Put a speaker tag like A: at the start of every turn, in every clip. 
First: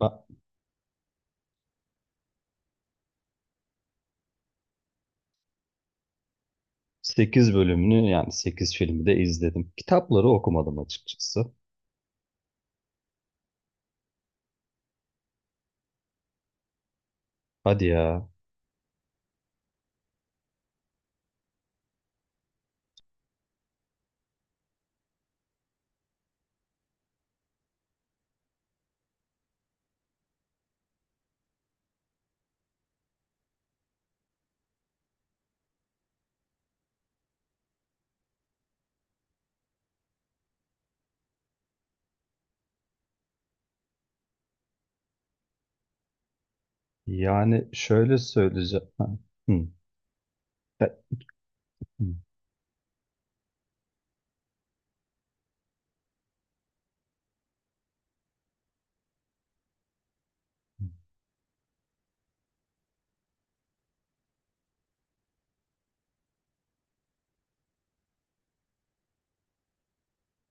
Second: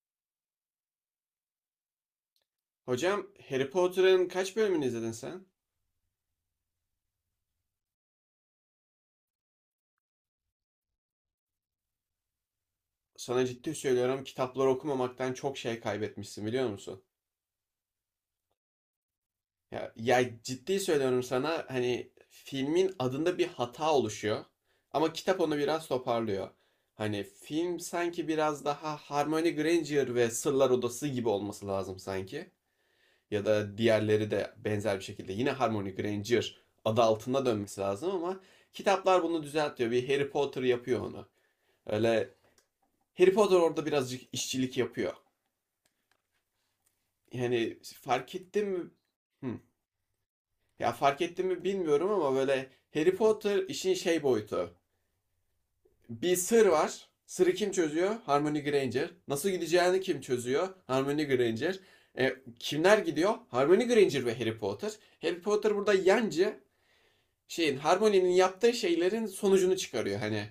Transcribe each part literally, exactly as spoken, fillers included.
A: Ben
B: Hocam Harry Potter'ın kaç bölümünü izledin sen?
A: sekiz bölümünü yani sekiz filmi de izledim. Kitapları okumadım açıkçası.
B: Sana ciddi söylüyorum, kitapları okumamaktan çok şey kaybetmişsin, biliyor musun?
A: Hadi ya.
B: Ya, ya ciddi söylüyorum sana, hani filmin adında bir hata oluşuyor ama kitap onu biraz toparlıyor. Hani film sanki biraz daha Hermione Granger ve Sırlar Odası gibi olması lazım sanki. Ya da diğerleri de benzer bir şekilde yine Hermione Granger adı altında dönmesi lazım ama kitaplar bunu düzeltiyor. Bir Harry Potter yapıyor onu. Öyle, Harry Potter orada birazcık işçilik yapıyor.
A: Yani
B: Yani
A: şöyle
B: fark ettim
A: söyleyeceğim.
B: mi?
A: Ha,
B: Hı.
A: hı.
B: Ya
A: Be-
B: fark ettim mi bilmiyorum ama böyle Harry Potter işin şey boyutu. Bir sır var. Sırrı kim çözüyor? Hermione Granger. Nasıl gideceğini kim çözüyor? Hermione Granger. E, kimler gidiyor? Hermione Granger ve Harry Potter. Harry Potter burada yancı, şeyin, Hermione'nin yaptığı şeylerin sonucunu çıkarıyor hani.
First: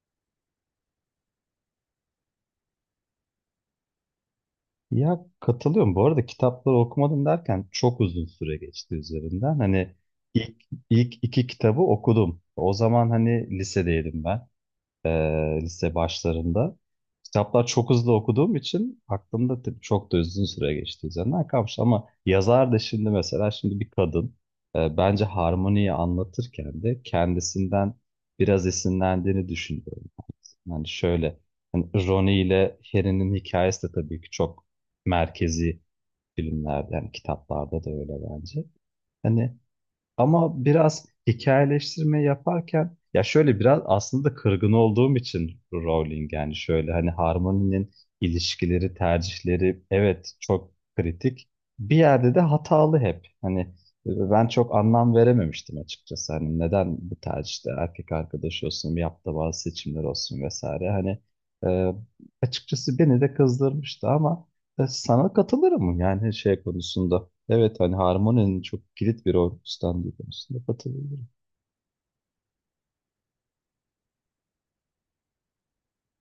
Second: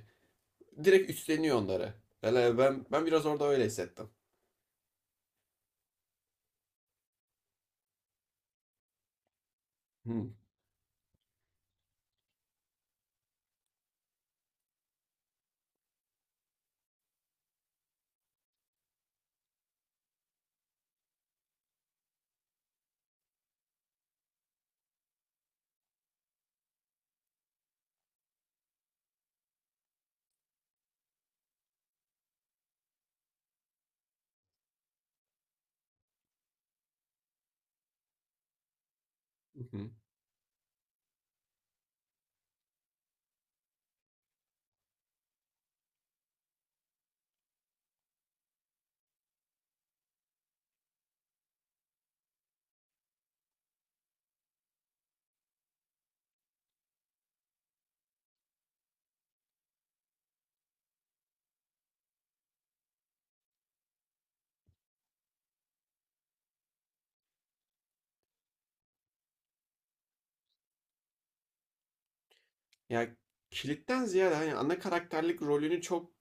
B: Direkt üstleniyor onları. ben ben biraz orada öyle hissettim.
A: Ya katılıyorum. Bu arada kitapları okumadım derken çok uzun süre geçti üzerinden. Hani
B: Hı.
A: ilk, ilk iki kitabı okudum. O zaman hani lisedeydim ben. e, Lise başlarında. Kitaplar çok hızlı okuduğum için aklımda tabii çok da uzun süre geçti üzerinden kalmış. Ama yazar da şimdi mesela şimdi bir kadın, e, bence harmoniyi anlatırken de kendisinden biraz esinlendiğini düşünüyorum. Yani şöyle, hani Ronnie ile Harry'nin hikayesi de tabii ki çok merkezi filmlerde yani kitaplarda da öyle bence. Hani ama biraz hikayeleştirme yaparken ya şöyle biraz aslında da kırgın olduğum için Rowling, yani şöyle hani Harmony'nin ilişkileri, tercihleri evet çok kritik. Bir yerde de hatalı hep. Hani e, ben çok anlam verememiştim açıkçası. Hani neden bu tercihte erkek arkadaş olsun, yaptığı bazı seçimler olsun vesaire. Hani e, açıkçası beni de kızdırmıştı ama e, sana katılırım yani şey konusunda. Evet, hani harmoninin çok kilit bir rol üstlendiği konusunda katılırım.
B: Ya, kilitten ziyade hani ana karakterlik rolünü çok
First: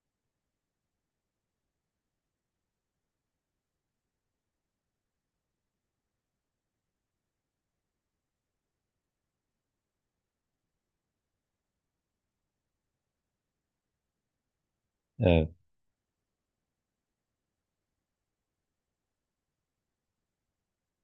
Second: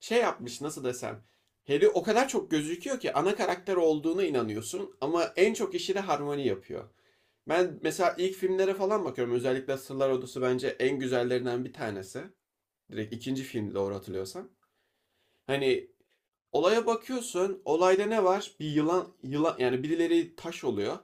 B: şey yapmış, nasıl desem. Harry o kadar çok gözüküyor ki ana karakter olduğuna inanıyorsun ama en çok işi de Harmony yapıyor. Ben mesela ilk filmlere falan bakıyorum. Özellikle Sırlar Odası bence en güzellerinden bir tanesi. Direkt ikinci filmdi doğru hatırlıyorsam.
A: Evet.
B: Hani olaya bakıyorsun. Olayda ne var? Bir yılan, yılan, yani birileri taş oluyor.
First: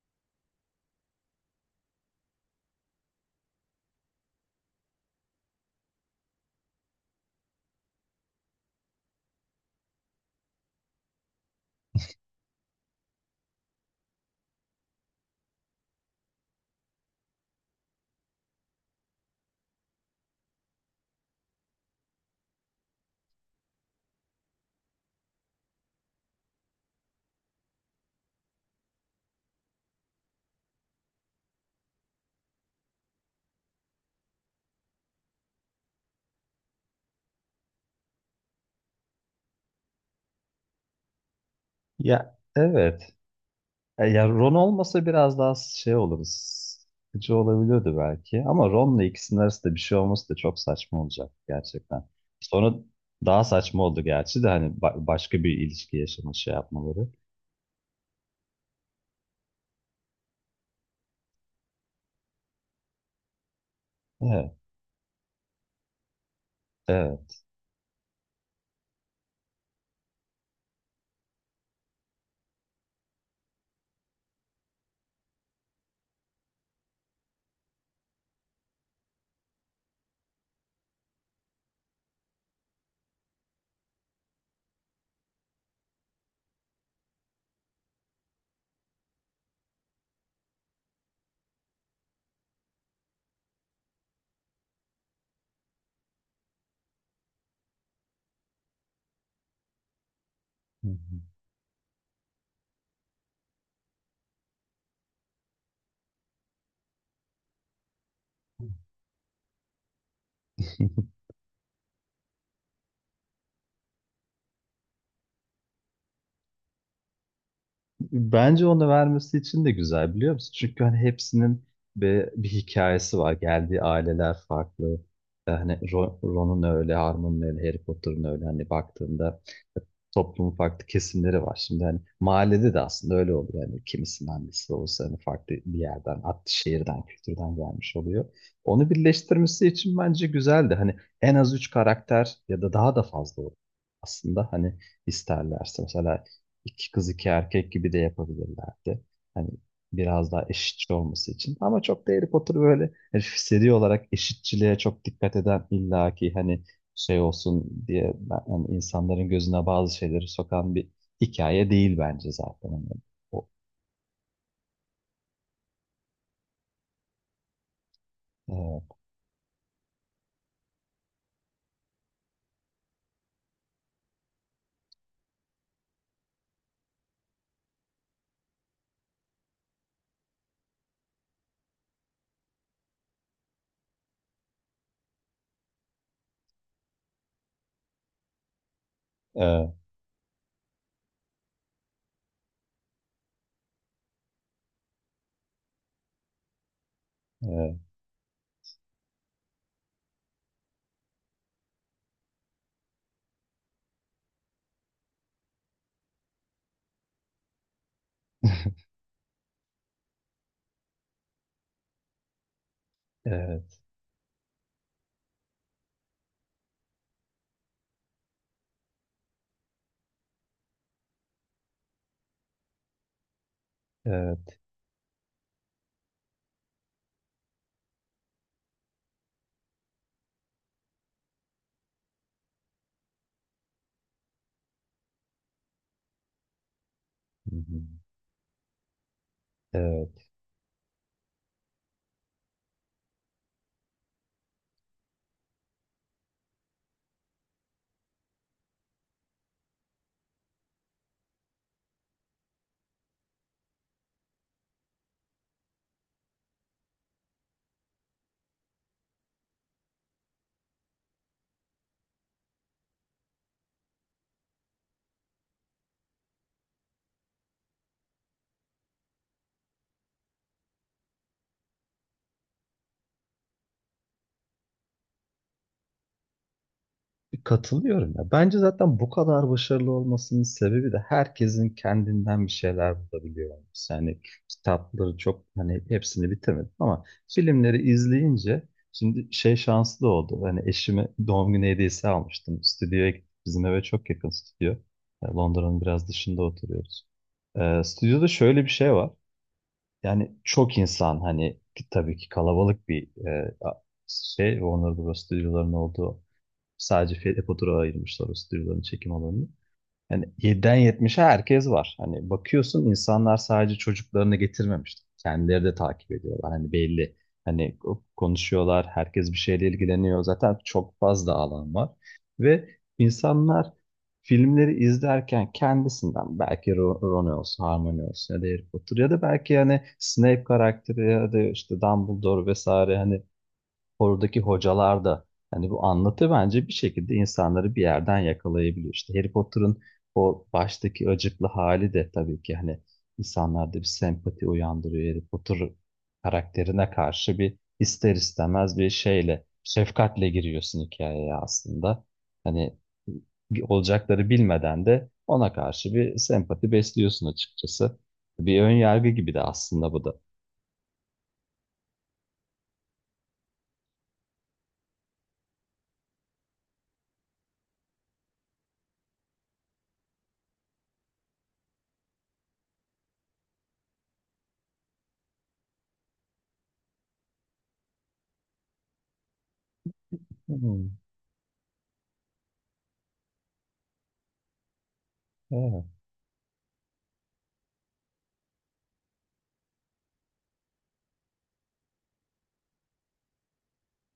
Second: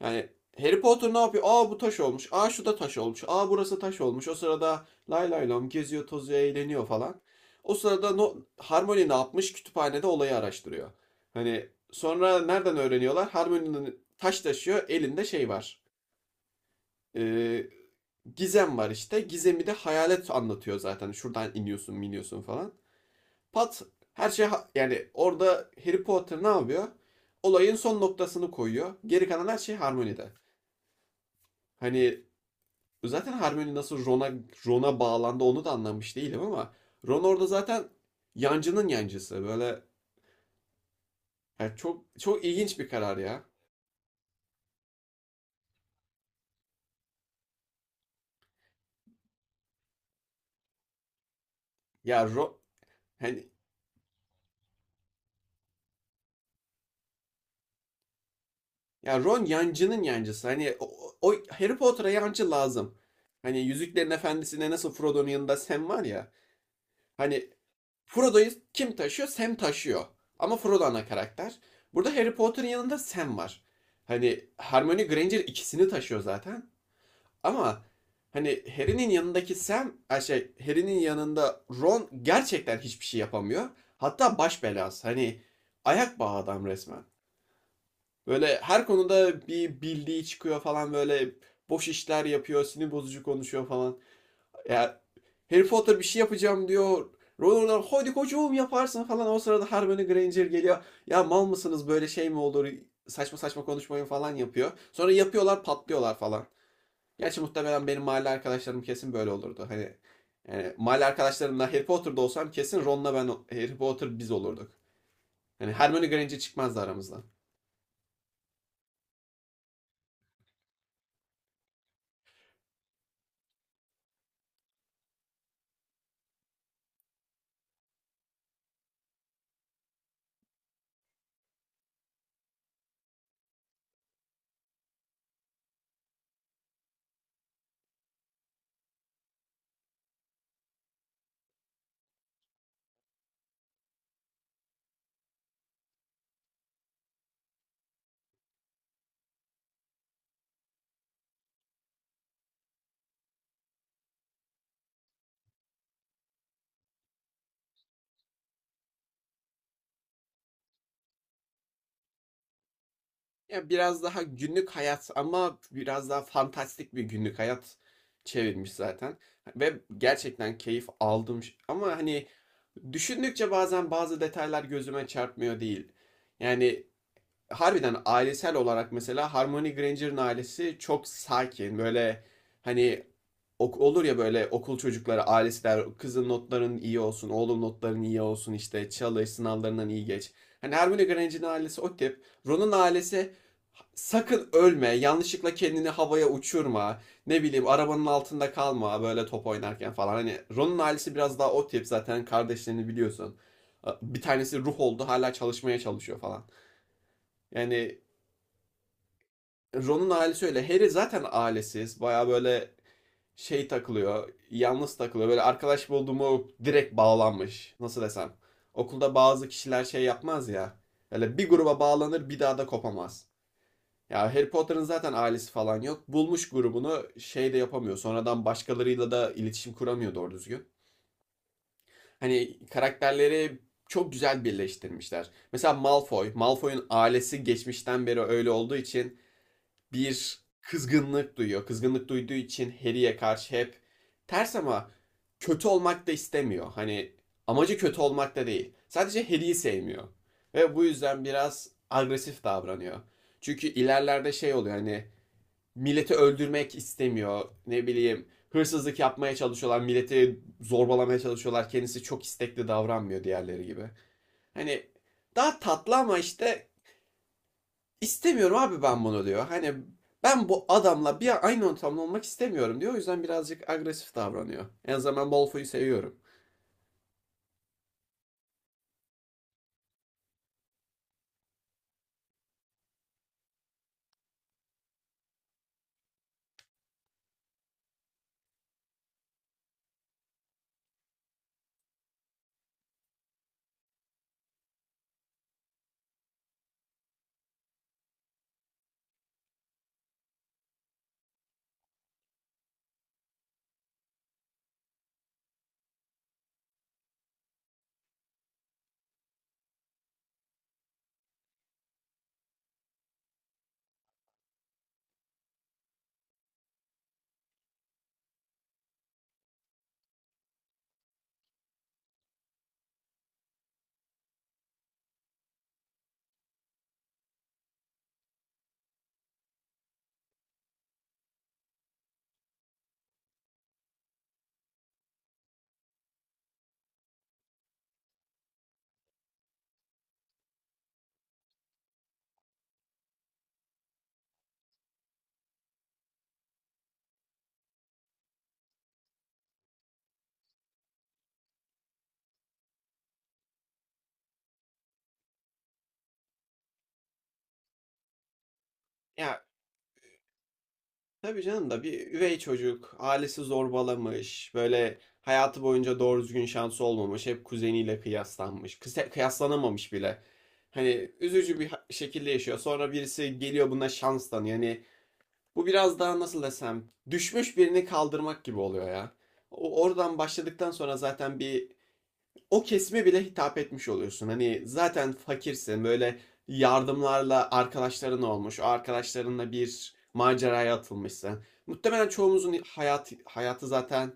B: Yani Harry Potter ne yapıyor? Aa bu taş olmuş. Aa şu da taş olmuş. Aa burası taş olmuş. O sırada lay lay lom geziyor, tozuyor, eğleniyor falan. O sırada no, Harmony ne yapmış? Kütüphanede olayı araştırıyor. Hani sonra nereden öğreniyorlar? Harmony'nin taş taşıyor. Elinde şey var. Ee, gizem var işte. Gizemi de hayalet anlatıyor zaten. Şuradan iniyorsun, miniyorsun falan. Pat, her şey, yani orada Harry Potter ne yapıyor? Olayın son noktasını koyuyor. Geri kalan her şey Harmony'de. Hani zaten Hermione nasıl Ron'a Ron'a bağlandı onu da anlamış değilim ama Ron orada zaten yancının yancısı. Böyle, yani çok
A: Ya,
B: çok ilginç bir
A: evet.
B: karar ya.
A: E, ya Ron olmasa biraz daha şey oluruz. Sıkıcı olabiliyordu belki. Ama Ron'la ikisinin arasında bir şey olması da çok saçma olacak gerçekten.
B: Ya Ron,
A: Sonra daha
B: hani
A: saçma oldu gerçi de hani ba- başka bir ilişki yaşama şey yapmaları.
B: ya Ron yancının yancısı. Hani o, o Harry Potter'a yancı lazım. Hani Yüzüklerin
A: Evet.
B: efendisine nasıl Frodo'nun yanında Sam var ya.
A: Evet.
B: Hani Frodo'yu kim taşıyor? Sam taşıyor. Ama Frodo ana karakter. Burada Harry Potter'ın yanında Sam var. Hani Hermione Granger ikisini taşıyor zaten. Ama hani Harry'nin yanındaki Sam, şey, Harry'nin yanında Ron gerçekten hiçbir şey yapamıyor. Hatta baş belası. Hani ayak bağı adam resmen. Böyle her konuda bir bildiği çıkıyor falan, böyle boş işler yapıyor, sinir bozucu konuşuyor falan. Ya Harry Potter bir şey yapacağım diyor. Ron ona hadi kocuğum yaparsın falan. O sırada Hermione Granger geliyor.
A: Hı
B: Ya mal mısınız, böyle şey mi olur? Saçma saçma konuşmayın falan yapıyor. Sonra yapıyorlar, patlıyorlar falan. Gerçi muhtemelen benim mahalle arkadaşlarım kesin böyle olurdu. Hani yani mahalle
A: hı.
B: arkadaşlarımla Harry Potter'da olsam kesin Ron'la ben Harry Potter biz olurduk. Hani Hermione Granger çıkmazdı aramızdan.
A: Bence onu vermesi için de güzel biliyor musun? Çünkü hani hepsinin bir, bir hikayesi var. Geldiği aileler farklı. Ee, Hani Ro- Ron'un öyle, Harmon'un öyle, Harry Potter'ın öyle. Hani baktığında toplumun farklı kesimleri var. Şimdi hani mahallede de aslında öyle oluyor. Yani kimisinin annesi olsa hani farklı bir yerden, farklı şehirden, kültürden gelmiş oluyor. Onu birleştirmesi için bence güzeldi. Hani en az üç karakter ya da daha da fazla olur aslında. Hani isterlerse mesela iki kız iki erkek gibi de yapabilirlerdi. Hani biraz daha eşitçi olması için. Ama çok da Harry Potter böyle hani seri olarak eşitçiliğe çok dikkat eden illaki hani şey olsun diye ben- hani insanların gözüne bazı şeyleri sokan bir hikaye değil bence zaten. Hani o,
B: Ya biraz daha günlük hayat ama biraz daha fantastik bir günlük hayat çevirmiş
A: evet,
B: zaten. Ve gerçekten keyif aldım. Ama hani düşündükçe bazen bazı detaylar gözüme çarpmıyor değil. Yani harbiden ailesel olarak mesela Hermione Granger'ın ailesi çok sakin. Böyle hani ok- olur ya böyle okul çocukları, ailesi der kızın notların iyi olsun, oğlum notların iyi olsun işte çalış, sınavlarından iyi geç. Hani Hermione Granger'in ailesi o tip. Ron'un ailesi sakın ölme, yanlışlıkla kendini havaya uçurma, ne bileyim arabanın altında kalma böyle top oynarken falan. Hani Ron'un ailesi biraz daha o tip, zaten kardeşlerini biliyorsun. Bir tanesi ruh oldu, hala çalışmaya çalışıyor falan. Yani
A: evet,
B: Ron'un ailesi öyle. Harry zaten ailesiz. Baya böyle
A: evet,
B: şey
A: evet,
B: takılıyor, yalnız takılıyor. Böyle arkadaş bulduğumu direkt bağlanmış. Nasıl desem? Okulda bazı kişiler şey yapmaz ya. Böyle bir gruba bağlanır, bir daha da kopamaz. Ya Harry
A: evet,
B: Potter'ın zaten ailesi falan yok. Bulmuş grubunu, şey de yapamıyor. Sonradan başkalarıyla da iletişim kuramıyor doğru düzgün. Hani karakterleri çok güzel birleştirmişler. Mesela Malfoy, Malfoy'un ailesi
A: hı hı,
B: geçmişten beri öyle olduğu için
A: evet.
B: bir kızgınlık duyuyor. Kızgınlık duyduğu için Harry'e karşı hep ters ama kötü olmak da istemiyor. Hani amacı kötü olmak da değil. Sadece Harry'i sevmiyor. Ve bu yüzden biraz agresif davranıyor. Çünkü ilerlerde şey oluyor, hani milleti öldürmek istemiyor. Ne bileyim hırsızlık yapmaya çalışıyorlar. Milleti zorbalamaya çalışıyorlar. Kendisi çok istekli davranmıyor diğerleri gibi. Hani daha tatlı ama işte, İstemiyorum abi ben bunu diyor. Hani ben bu adamla bir aynı ortamda olmak istemiyorum diyor. O yüzden birazcık agresif davranıyor. En azından ben Malfoy'u seviyorum.
A: Katılıyorum ya. Bence zaten bu kadar başarılı olmasının sebebi de herkesin kendinden bir şeyler bulabiliyor olması. Yani kitapları çok hani hepsini bitirmedim ama filmleri izleyince şimdi şey şanslı oldu. Hani eşime doğum günü hediyesi almıştım. Stüdyoya gittik. Bizim eve çok yakın stüdyo. E, Londra'nın biraz dışında oturuyoruz. E, stüdyoda şöyle bir şey var. Yani çok insan hani ki- tabii ki kalabalık bir e, a- şey Warner Bros. Stüdyolarının olduğu, sadece Fedepodur'a ayırmışlar o stüdyoların çekim alanını. Yani yediden yetmişe herkes var. Hani bakıyorsun insanlar sadece çocuklarını getirmemiş. Kendileri de takip ediyorlar. Hani belli. Hani konuşuyorlar. Herkes bir şeyle ilgileniyor. Zaten çok fazla alan var. Ve insanlar filmleri izlerken kendisinden belki Ro- Ron olsun, Hermione olsun ya da Harry Potter ya da belki hani Snape karakteri ya da işte Dumbledore vesaire, hani oradaki hocalar da, hani bu anlatı bence bir şekilde insanları bir yerden yakalayabiliyor. İşte Harry Potter'ın o baştaki acıklı hali de tabii ki hani insanlarda bir sempati uyandırıyor. Harry Potter karakterine karşı bir ister istemez bir şeyle, şefkatle giriyorsun hikayeye aslında. Hani olacakları bilmeden de ona karşı bir sempati besliyorsun açıkçası. Bir ön yargı gibi de
B: Ya
A: aslında bu da.
B: tabii canım da bir üvey çocuk, ailesi zorbalamış, böyle hayatı boyunca doğru düzgün şansı olmamış, hep kuzeniyle kıyaslanmış, kıse- kıyaslanamamış bile. Hani üzücü bir ha- şekilde yaşıyor. Sonra birisi geliyor buna şans tanıyor. Yani bu biraz daha nasıl desem düşmüş birini kaldırmak gibi oluyor ya. O- Oradan başladıktan
A: Hmm,
B: sonra zaten bir o kesime bile hitap etmiş oluyorsun. Hani zaten
A: evet,
B: fakirsin, böyle yardımlarla arkadaşların olmuş. O arkadaşlarınla bir maceraya atılmışsın. Muhtemelen çoğumuzun hayat, hayatı zaten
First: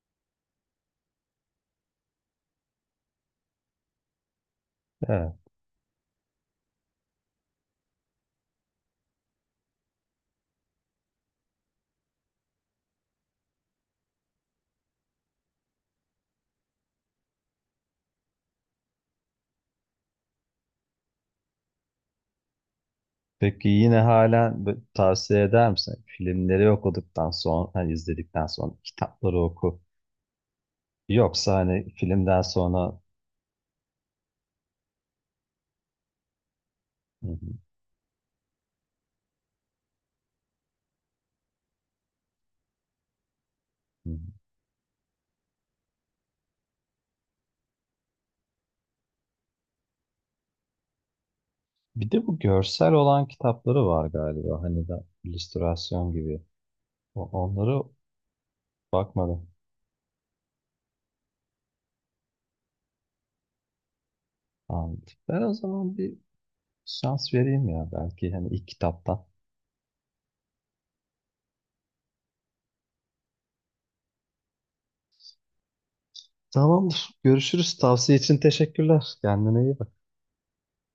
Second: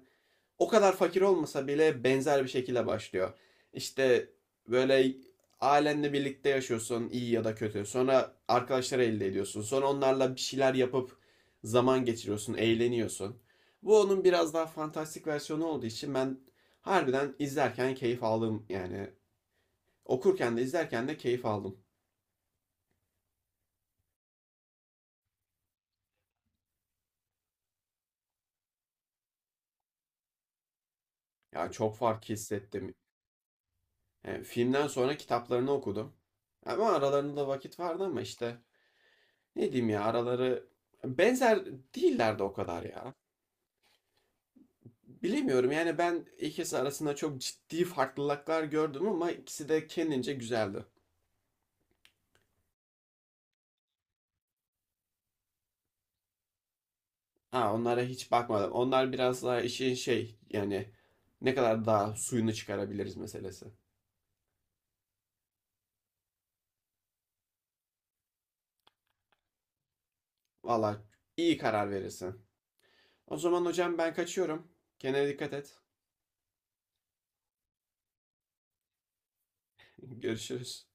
B: o kadar fakir olmasa bile benzer bir şekilde başlıyor. İşte böyle
A: evet.
B: ailenle birlikte yaşıyorsun iyi ya da kötü. Sonra arkadaşları elde ediyorsun. Sonra onlarla bir şeyler yapıp zaman geçiriyorsun, eğleniyorsun. Bu onun biraz daha fantastik versiyonu olduğu için ben harbiden izlerken keyif aldım. Yani okurken de izlerken de keyif aldım.
A: Peki yine halen b- tavsiye eder misin? Filmleri okuduktan sonra, hani izledikten sonra kitapları oku. Yoksa
B: Ya
A: hani
B: çok fark
A: filmden
B: hissettim.
A: sonra...
B: Yani filmden sonra kitaplarını okudum. Ama
A: Hı hı,
B: aralarında da vakit vardı ama işte, ne diyeyim ya, araları benzer değiller de o kadar ya.
A: hı. Hı.
B: Bilemiyorum yani, ben ikisi arasında çok ciddi farklılıklar gördüm ama ikisi de kendince güzeldi.
A: Bir de bu görsel olan kitapları var galiba. Hani de illüstrasyon gibi. O-
B: Ha
A: Onları
B: onlara hiç bakmadım. Onlar biraz
A: bakmadım.
B: daha işin şey, yani ne kadar daha suyunu çıkarabiliriz meselesi.
A: Anladım. Ben o zaman bir şans vereyim ya belki hani ilk kitaptan.
B: Valla iyi karar verirsin. O zaman hocam ben kaçıyorum. Kendine dikkat et.
A: Tamamdır. Görüşürüz. Tavsiye için teşekkürler. Kendine iyi bak.
B: Görüşürüz.